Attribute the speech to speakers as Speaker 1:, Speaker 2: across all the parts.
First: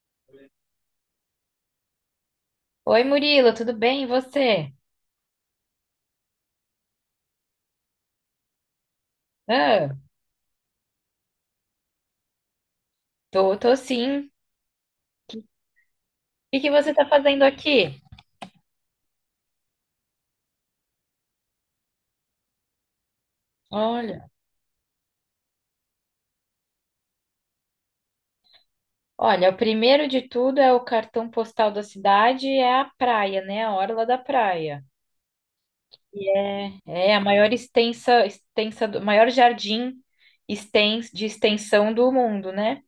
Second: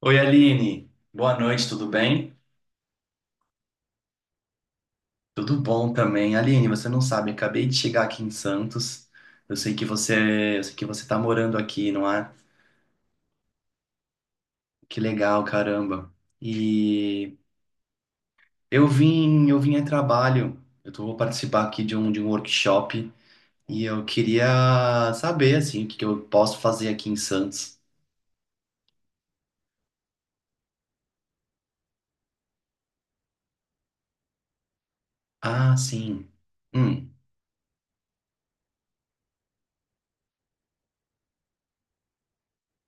Speaker 1: Oi, Aline. Boa noite, tudo bem?
Speaker 2: Oi, Murilo, tudo bem? E você?
Speaker 1: Tudo bom também. Aline, você não sabe, eu acabei de chegar aqui em Santos. Eu sei que
Speaker 2: Ah,
Speaker 1: você, eu sei que você tá morando aqui, não é?
Speaker 2: tô sim. O
Speaker 1: Que legal, caramba.
Speaker 2: que que você tá
Speaker 1: E
Speaker 2: fazendo aqui?
Speaker 1: eu vim a trabalho. Eu tô, vou participar aqui de um workshop e eu
Speaker 2: Olha,
Speaker 1: queria saber assim o que que eu posso fazer aqui em Santos.
Speaker 2: olha, o primeiro de tudo é o cartão postal da cidade, é a praia, né? A orla da praia.
Speaker 1: Ah, sim.
Speaker 2: E é,
Speaker 1: Hum.
Speaker 2: é a maior jardim de extensão do mundo, né?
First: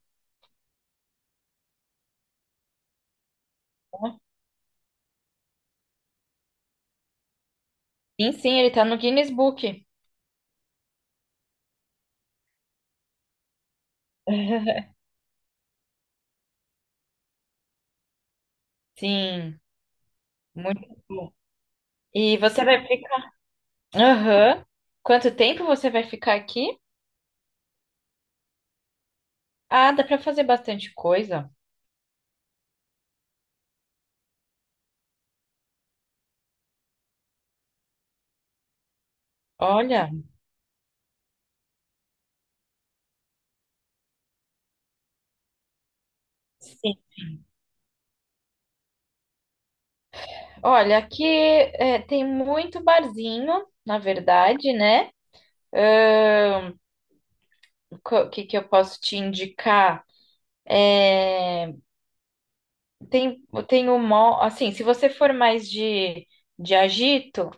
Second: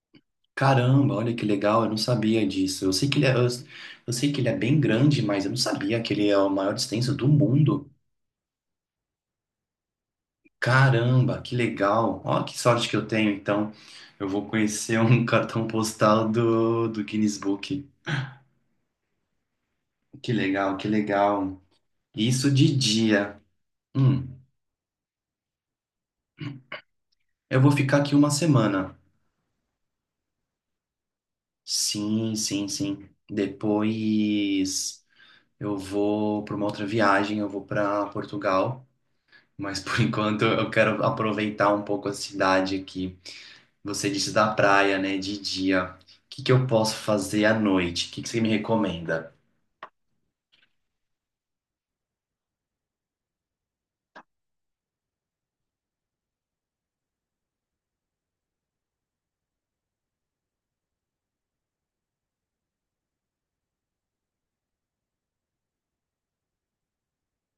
Speaker 1: Caramba, olha que legal, eu não sabia disso. Eu sei que ele é, eu,
Speaker 2: Ó,
Speaker 1: eu sei que ele é bem grande, mas eu não sabia que ele é a maior extenso do mundo.
Speaker 2: sim, sim, ele tá no Guinness Book.
Speaker 1: Caramba, que legal. Olha que sorte que eu tenho, então. Eu vou conhecer um cartão postal do Guinness Book.
Speaker 2: Sim,
Speaker 1: Que legal,
Speaker 2: muito
Speaker 1: que
Speaker 2: bom.
Speaker 1: legal.
Speaker 2: E
Speaker 1: Isso
Speaker 2: você
Speaker 1: de
Speaker 2: vai ficar?
Speaker 1: dia. Hum,
Speaker 2: Aham. Quanto tempo você vai ficar aqui?
Speaker 1: eu vou ficar aqui uma semana.
Speaker 2: Ah, dá pra fazer bastante coisa.
Speaker 1: Sim, sim, sim. Depois eu vou para uma outra viagem, eu vou para Portugal. Mas por
Speaker 2: Olha,
Speaker 1: enquanto eu quero aproveitar um pouco a cidade aqui. Você disse da praia, né? De dia. O que que eu
Speaker 2: sim.
Speaker 1: posso fazer à noite? O que que você me recomenda?
Speaker 2: Olha, aqui tem muito barzinho, na verdade, né? Ahn, O que que eu posso te indicar? É, tem, tem o Mob, assim, se você for mais de agito,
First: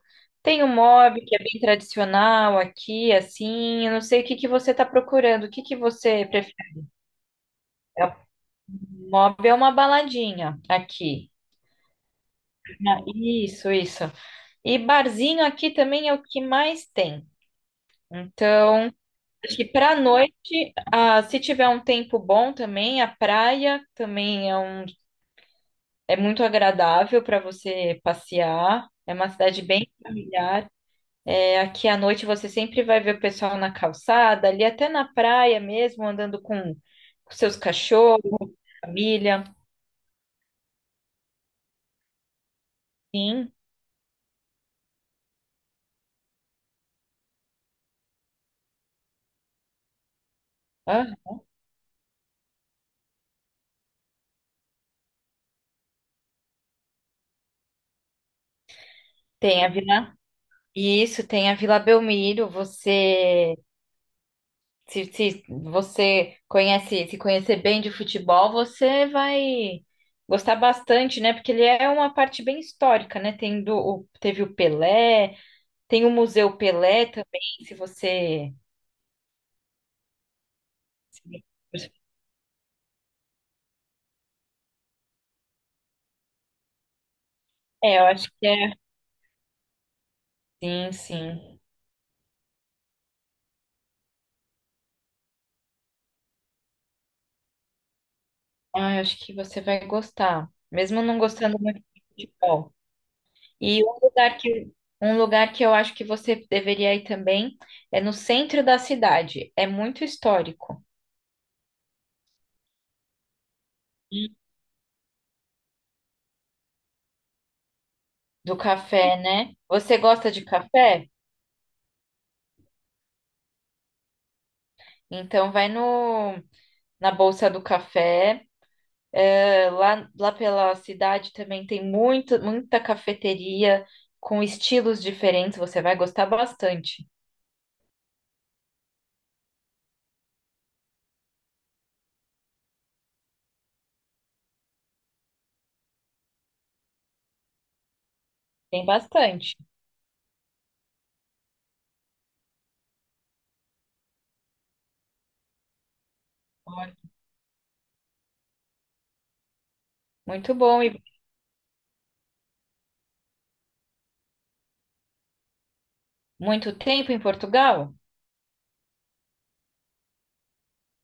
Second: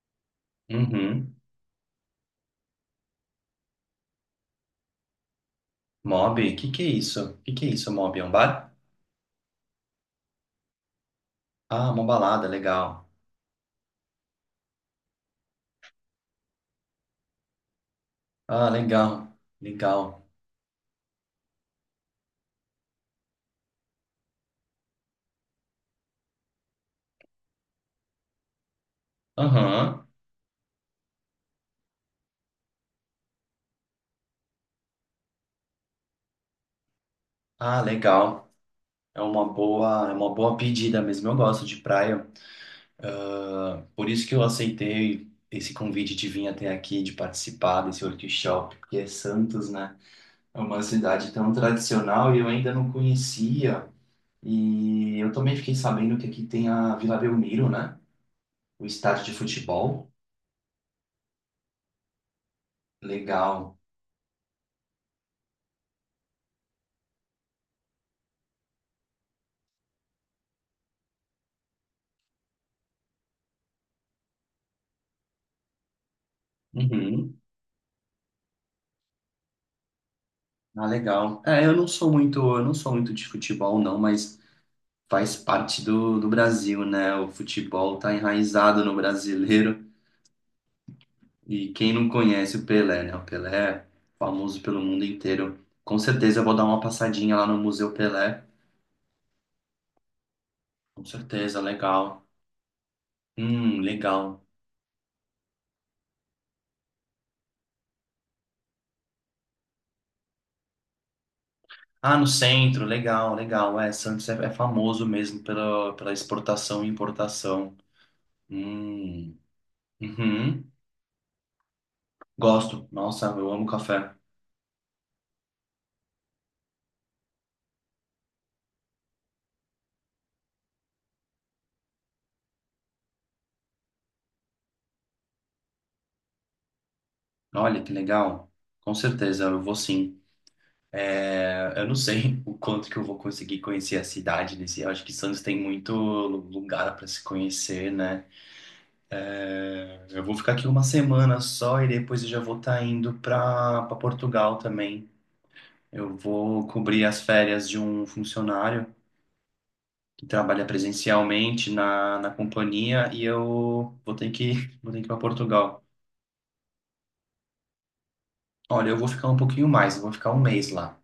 Speaker 2: tem o Mob, que
Speaker 1: Uhum.
Speaker 2: é bem tradicional aqui, assim. Eu não sei o que que você está procurando, o que que você
Speaker 1: Mob? O
Speaker 2: prefere?
Speaker 1: que que é isso? O que que é isso,
Speaker 2: É.
Speaker 1: Mob? É um bar?
Speaker 2: O Mob é uma baladinha aqui.
Speaker 1: Ah, uma balada,
Speaker 2: Ah,
Speaker 1: legal.
Speaker 2: isso, isso. E barzinho aqui também é o que mais tem.
Speaker 1: Ah,
Speaker 2: Então,
Speaker 1: legal.
Speaker 2: acho que para
Speaker 1: Legal.
Speaker 2: noite, se tiver um tempo bom também, a praia também é muito agradável para você passear. É uma cidade bem
Speaker 1: Aham.
Speaker 2: familiar. É, aqui à noite você sempre vai ver o pessoal na calçada, ali até na praia mesmo, andando com seus
Speaker 1: Ah,
Speaker 2: cachorros,
Speaker 1: legal. É
Speaker 2: família.
Speaker 1: uma boa, é uma boa pedida mesmo. Eu gosto de praia.
Speaker 2: Sim,
Speaker 1: Ah, por isso que eu aceitei esse convite de vir até aqui, de participar desse workshop, porque é Santos, né? É uma
Speaker 2: ah,
Speaker 1: cidade tão tradicional e eu ainda não conhecia. E eu também fiquei sabendo que aqui tem a Vila Belmiro, né? O estádio de
Speaker 2: tem a
Speaker 1: futebol.
Speaker 2: Vila. Isso, tem a Vila Belmiro. Você
Speaker 1: Legal.
Speaker 2: Se, se você conhece, se conhecer bem de futebol, você vai gostar bastante, né? Porque ele é uma parte bem histórica, né? Teve o Pelé, tem o Museu Pelé
Speaker 1: Uhum.
Speaker 2: também, se você.
Speaker 1: Ah, legal.
Speaker 2: se-
Speaker 1: É, eu não sou muito de futebol, não, mas faz parte do Brasil, né? O futebol
Speaker 2: É, eu
Speaker 1: tá
Speaker 2: acho que é.
Speaker 1: enraizado no brasileiro.
Speaker 2: Sim, sim.
Speaker 1: E quem não conhece o Pelé, né? O Pelé é famoso pelo mundo inteiro. Com certeza eu vou dar uma passadinha lá no Museu Pelé.
Speaker 2: Ah, eu acho que você vai gostar, mesmo
Speaker 1: Com
Speaker 2: não gostando
Speaker 1: certeza,
Speaker 2: muito
Speaker 1: legal.
Speaker 2: de futebol. E um lugar
Speaker 1: Legal.
Speaker 2: que, um lugar que eu acho que você deveria ir também é no centro da cidade. É muito histórico.
Speaker 1: Ah, no centro, legal, legal. É, Santos é famoso mesmo pela exportação e importação.
Speaker 2: Do café,
Speaker 1: Hum,
Speaker 2: né? Você gosta de
Speaker 1: uhum.
Speaker 2: café?
Speaker 1: Gosto. Nossa, eu amo café.
Speaker 2: Então vai no na Bolsa do Café. Lá, pela cidade também tem muito, muita cafeteria com estilos diferentes. Você vai gostar bastante.
Speaker 1: Olha, que legal. Com certeza, eu vou sim. É, eu não sei o quanto que eu vou conseguir conhecer a cidade nesse. Eu acho que Santos tem muito lugar para se conhecer, né?
Speaker 2: Tem bastante.
Speaker 1: Eu vou ficar aqui uma semana só e depois eu já vou estar indo para Portugal também. Eu vou
Speaker 2: Olha,
Speaker 1: cobrir as férias de um funcionário que
Speaker 2: muito
Speaker 1: trabalha
Speaker 2: bom. E
Speaker 1: presencialmente na companhia e eu vou ter que, vou ter que ir para Portugal.
Speaker 2: muito tempo em Portugal?
Speaker 1: Olha, eu vou ficar um pouquinho mais, eu vou ficar um mês lá.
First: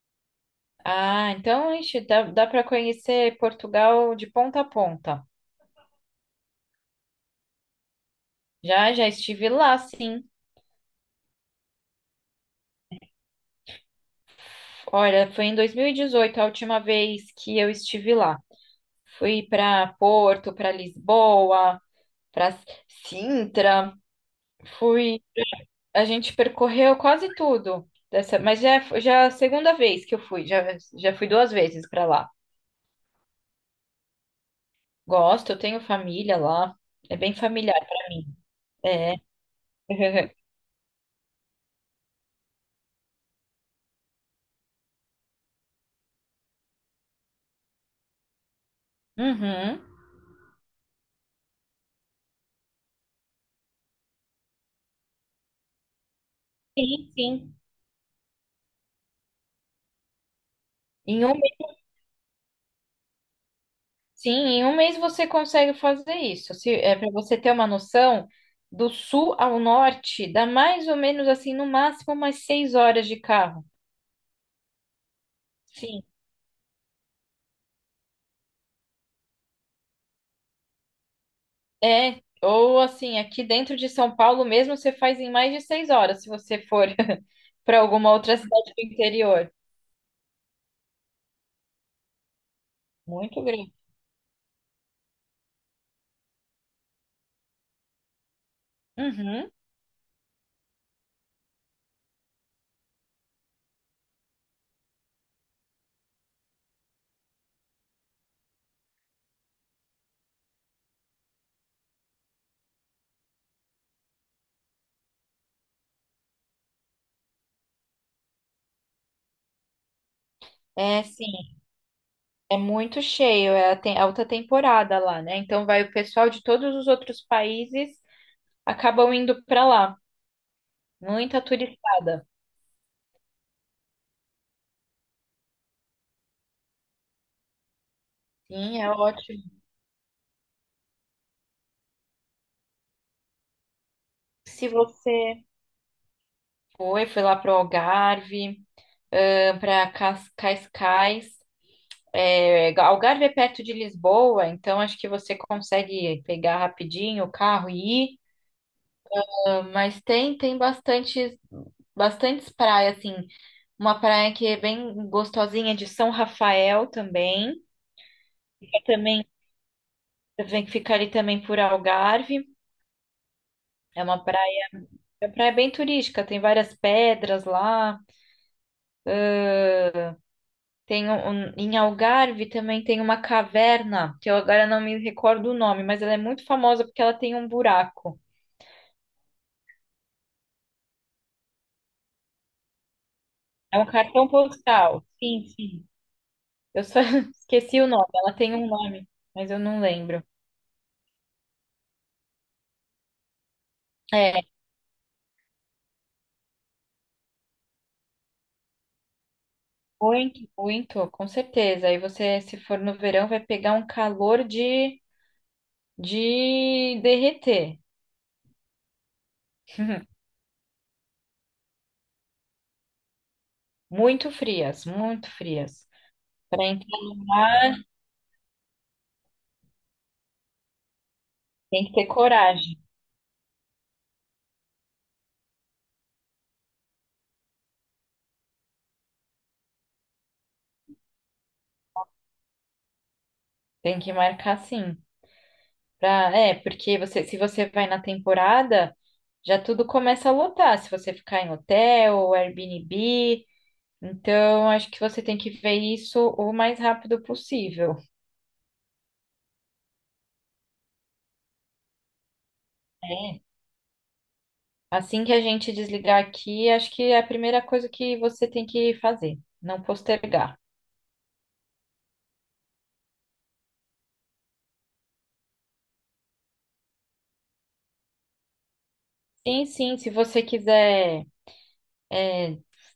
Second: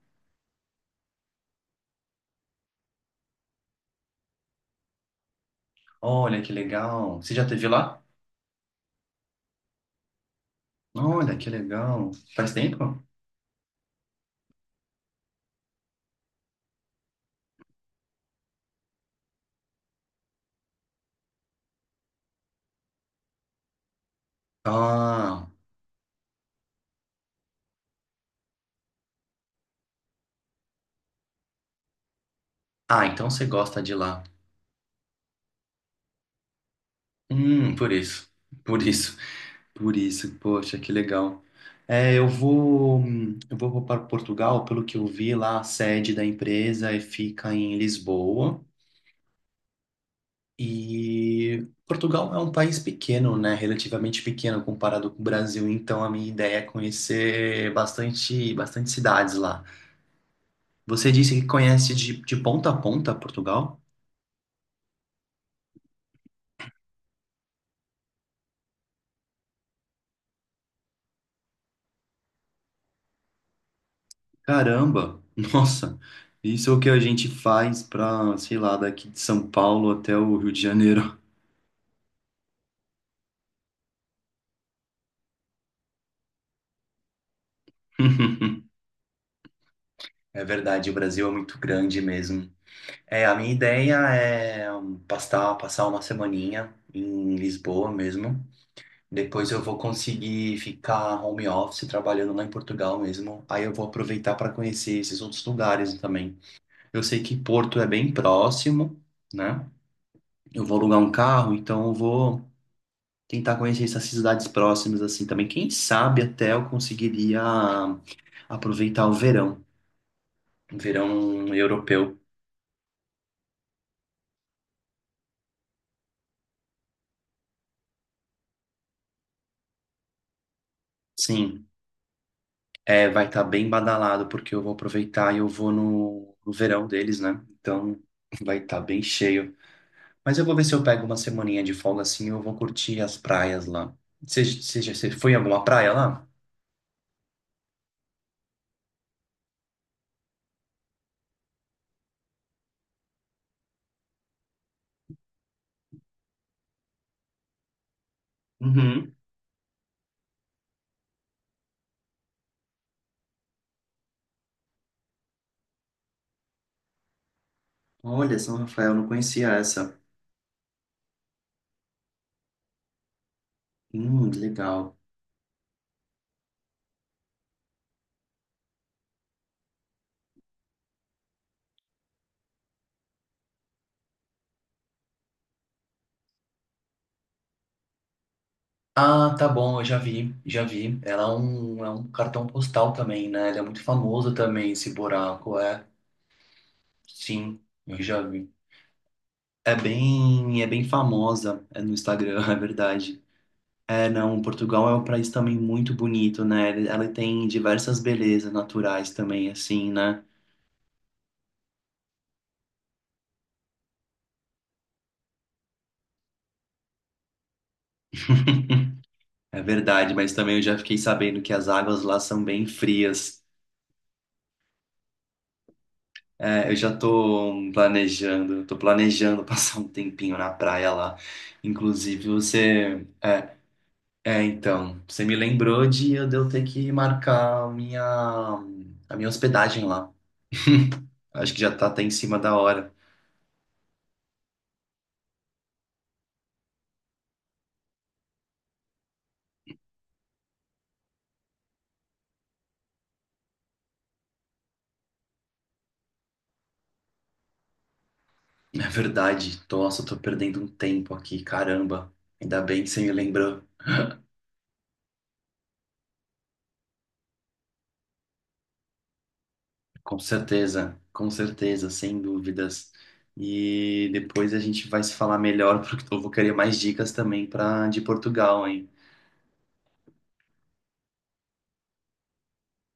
Speaker 2: Ah, então, ixi, dá para conhecer Portugal de ponta a ponta.
Speaker 1: Olha que legal. Você já teve lá?
Speaker 2: Já, já estive lá, sim.
Speaker 1: Olha que legal. Faz tempo?
Speaker 2: Olha, foi em 2018 a última vez que eu estive lá. Fui para Porto, para Lisboa, para Sintra. Fui,
Speaker 1: Ah,
Speaker 2: a gente percorreu quase tudo dessa, mas já é a segunda vez que eu fui, já fui duas vezes para lá.
Speaker 1: ah, então você gosta de lá.
Speaker 2: Gosto, eu tenho família lá. É bem familiar
Speaker 1: Por
Speaker 2: para
Speaker 1: isso.
Speaker 2: mim.
Speaker 1: Por
Speaker 2: É.
Speaker 1: isso. Por isso. Poxa, que legal. É, eu vou para Portugal, pelo que eu vi lá, a sede da empresa é- fica em Lisboa.
Speaker 2: Uhum.
Speaker 1: E Portugal é um país pequeno, né? Relativamente pequeno comparado com o Brasil, então a minha ideia é
Speaker 2: Sim, sim.
Speaker 1: conhecer bastante, bastante cidades lá. Você
Speaker 2: Em um
Speaker 1: disse que
Speaker 2: mês,
Speaker 1: conhece de ponta a ponta Portugal?
Speaker 2: sim, em um mês você consegue fazer isso. Se, é para você ter uma noção, do sul ao norte dá mais ou menos assim, no máximo umas 6 horas de carro.
Speaker 1: Caramba! Nossa!
Speaker 2: Sim.
Speaker 1: Isso é o que a gente faz para, sei lá, daqui de São Paulo até o Rio de Janeiro.
Speaker 2: É, ou assim, aqui dentro de São Paulo mesmo você faz em mais de 6 horas, se você for para alguma outra cidade do interior.
Speaker 1: É verdade, o Brasil é muito grande mesmo. É, a
Speaker 2: Muito
Speaker 1: minha
Speaker 2: grande.
Speaker 1: ideia é passar uma semaninha em Lisboa mesmo.
Speaker 2: Uhum.
Speaker 1: Depois eu vou conseguir ficar home office trabalhando lá em Portugal mesmo. Aí eu vou aproveitar para conhecer esses outros lugares também. Eu sei que Porto é bem próximo, né? Eu vou alugar um carro, então eu vou tentar conhecer essas cidades próximas assim também. Quem sabe até eu conseguiria aproveitar o
Speaker 2: É, sim,
Speaker 1: verão europeu.
Speaker 2: é muito cheio, é alta temporada lá, né? Então vai o pessoal de todos os outros países acabam indo para lá. Muita
Speaker 1: Sim,
Speaker 2: turistada.
Speaker 1: é, vai estar bem badalado porque eu vou aproveitar e eu vou no verão deles, né? Então vai estar
Speaker 2: Sim, é
Speaker 1: bem cheio.
Speaker 2: ótimo.
Speaker 1: Mas eu vou ver se eu pego uma semaninha de folga assim, eu vou curtir as praias lá. Você
Speaker 2: Se
Speaker 1: você já você foi em
Speaker 2: você
Speaker 1: alguma praia lá?
Speaker 2: foi lá pro Algarve, para Cascais. É, Algarve é perto de Lisboa, então acho que você consegue pegar rapidinho o carro e ir.
Speaker 1: Uhum.
Speaker 2: Ah, mas tem bastantes praias assim. Uma praia que é bem gostosinha de São Rafael também.
Speaker 1: Olha, São
Speaker 2: Fica
Speaker 1: Rafael, não
Speaker 2: também
Speaker 1: conhecia essa.
Speaker 2: vem ficar ali também por Algarve. É uma praia,
Speaker 1: Legal.
Speaker 2: é uma praia bem turística. Tem várias pedras lá. Em Algarve também tem uma caverna que eu agora não me recordo o nome, mas ela é muito famosa porque ela tem um buraco.
Speaker 1: Ah, tá bom, eu já vi, já vi. Ela é um cartão postal também, né? Ele é
Speaker 2: É
Speaker 1: muito
Speaker 2: um cartão
Speaker 1: famoso também, esse
Speaker 2: postal. Sim,
Speaker 1: buraco, é.
Speaker 2: sim. Eu só
Speaker 1: Sim,
Speaker 2: esqueci o
Speaker 1: eu
Speaker 2: nome.
Speaker 1: já
Speaker 2: Ela
Speaker 1: vi.
Speaker 2: tem um nome, mas eu
Speaker 1: É
Speaker 2: não lembro.
Speaker 1: bem, é bem famosa, é no Instagram, é verdade. É, não,
Speaker 2: É,
Speaker 1: Portugal é um país também muito bonito, né? Ele- Ela tem diversas belezas naturais também, assim, né?
Speaker 2: muito, muito, com certeza. Aí você, se for no verão, vai pegar um calor de derreter.
Speaker 1: É verdade, mas também eu já fiquei sabendo que as águas lá são bem frias.
Speaker 2: Muito frias, muito frias. Para
Speaker 1: É, eu já
Speaker 2: entrar no mar,
Speaker 1: tô planejando passar um tempinho na praia lá.
Speaker 2: tem que ter
Speaker 1: Inclusive,
Speaker 2: coragem.
Speaker 1: você. É, é, então, você me lembrou de eu ter que marcar a minha hospedagem lá. Acho que já tá até em cima da hora.
Speaker 2: Tem que marcar sim. Porque você, se você vai na temporada, já tudo começa a lotar. Se você ficar em hotel, Airbnb. Então, acho que você tem que ver isso o mais rápido possível.
Speaker 1: É verdade, nossa, eu tô perdendo um tempo aqui, caramba. Ainda bem que você me
Speaker 2: É.
Speaker 1: lembrou.
Speaker 2: Assim que a gente desligar aqui, acho que é a primeira coisa que você tem que fazer, não postergar.
Speaker 1: Com certeza, sem dúvidas. E depois a gente vai se falar melhor, porque eu vou querer mais dicas também para de Portugal, hein?
Speaker 2: Sim, sim, se você quiser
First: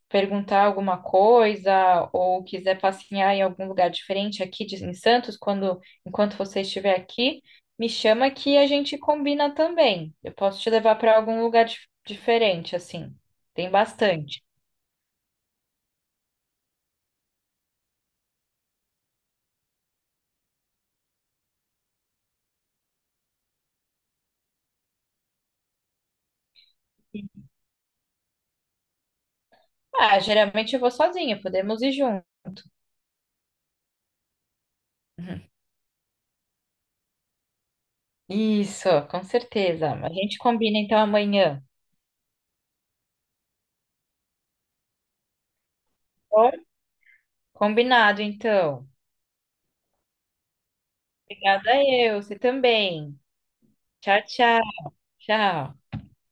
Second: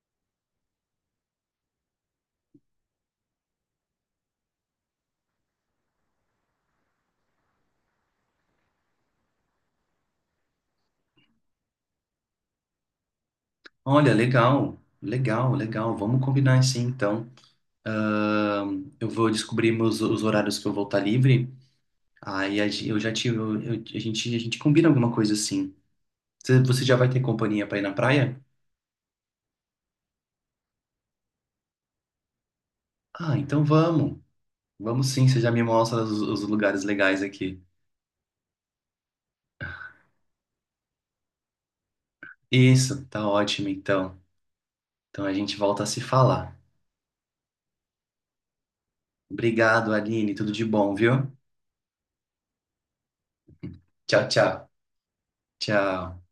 Speaker 2: perguntar alguma coisa ou quiser passear em algum lugar diferente aqui em Santos, quando enquanto você estiver aqui, me chama que a gente combina também. Eu posso te levar para algum lugar diferente, assim. Tem
Speaker 1: Olha,
Speaker 2: bastante.
Speaker 1: legal, legal, legal. Vamos combinar assim, então. Eu vou descobrir meus, os horários que eu vou estar livre. Aí a gen- eu já tive, eu- a gente combina alguma coisa assim. Você já vai ter companhia para ir na praia?
Speaker 2: Ah, geralmente eu vou sozinha, podemos ir juntos.
Speaker 1: Ah, então vamos. Vamos sim, você
Speaker 2: Uhum.
Speaker 1: já me mostra os lugares legais aqui.
Speaker 2: Isso, com certeza. A gente combina então amanhã.
Speaker 1: Isso, tá ótimo então. Então a gente volta a se
Speaker 2: Tá bom?
Speaker 1: falar.
Speaker 2: Combinado, então.
Speaker 1: Obrigado, Aline. Tudo de bom, viu?
Speaker 2: Obrigada eu, você também. Tchau,
Speaker 1: Tchau,
Speaker 2: tchau,
Speaker 1: tchau.
Speaker 2: tchau.
Speaker 1: Tchau.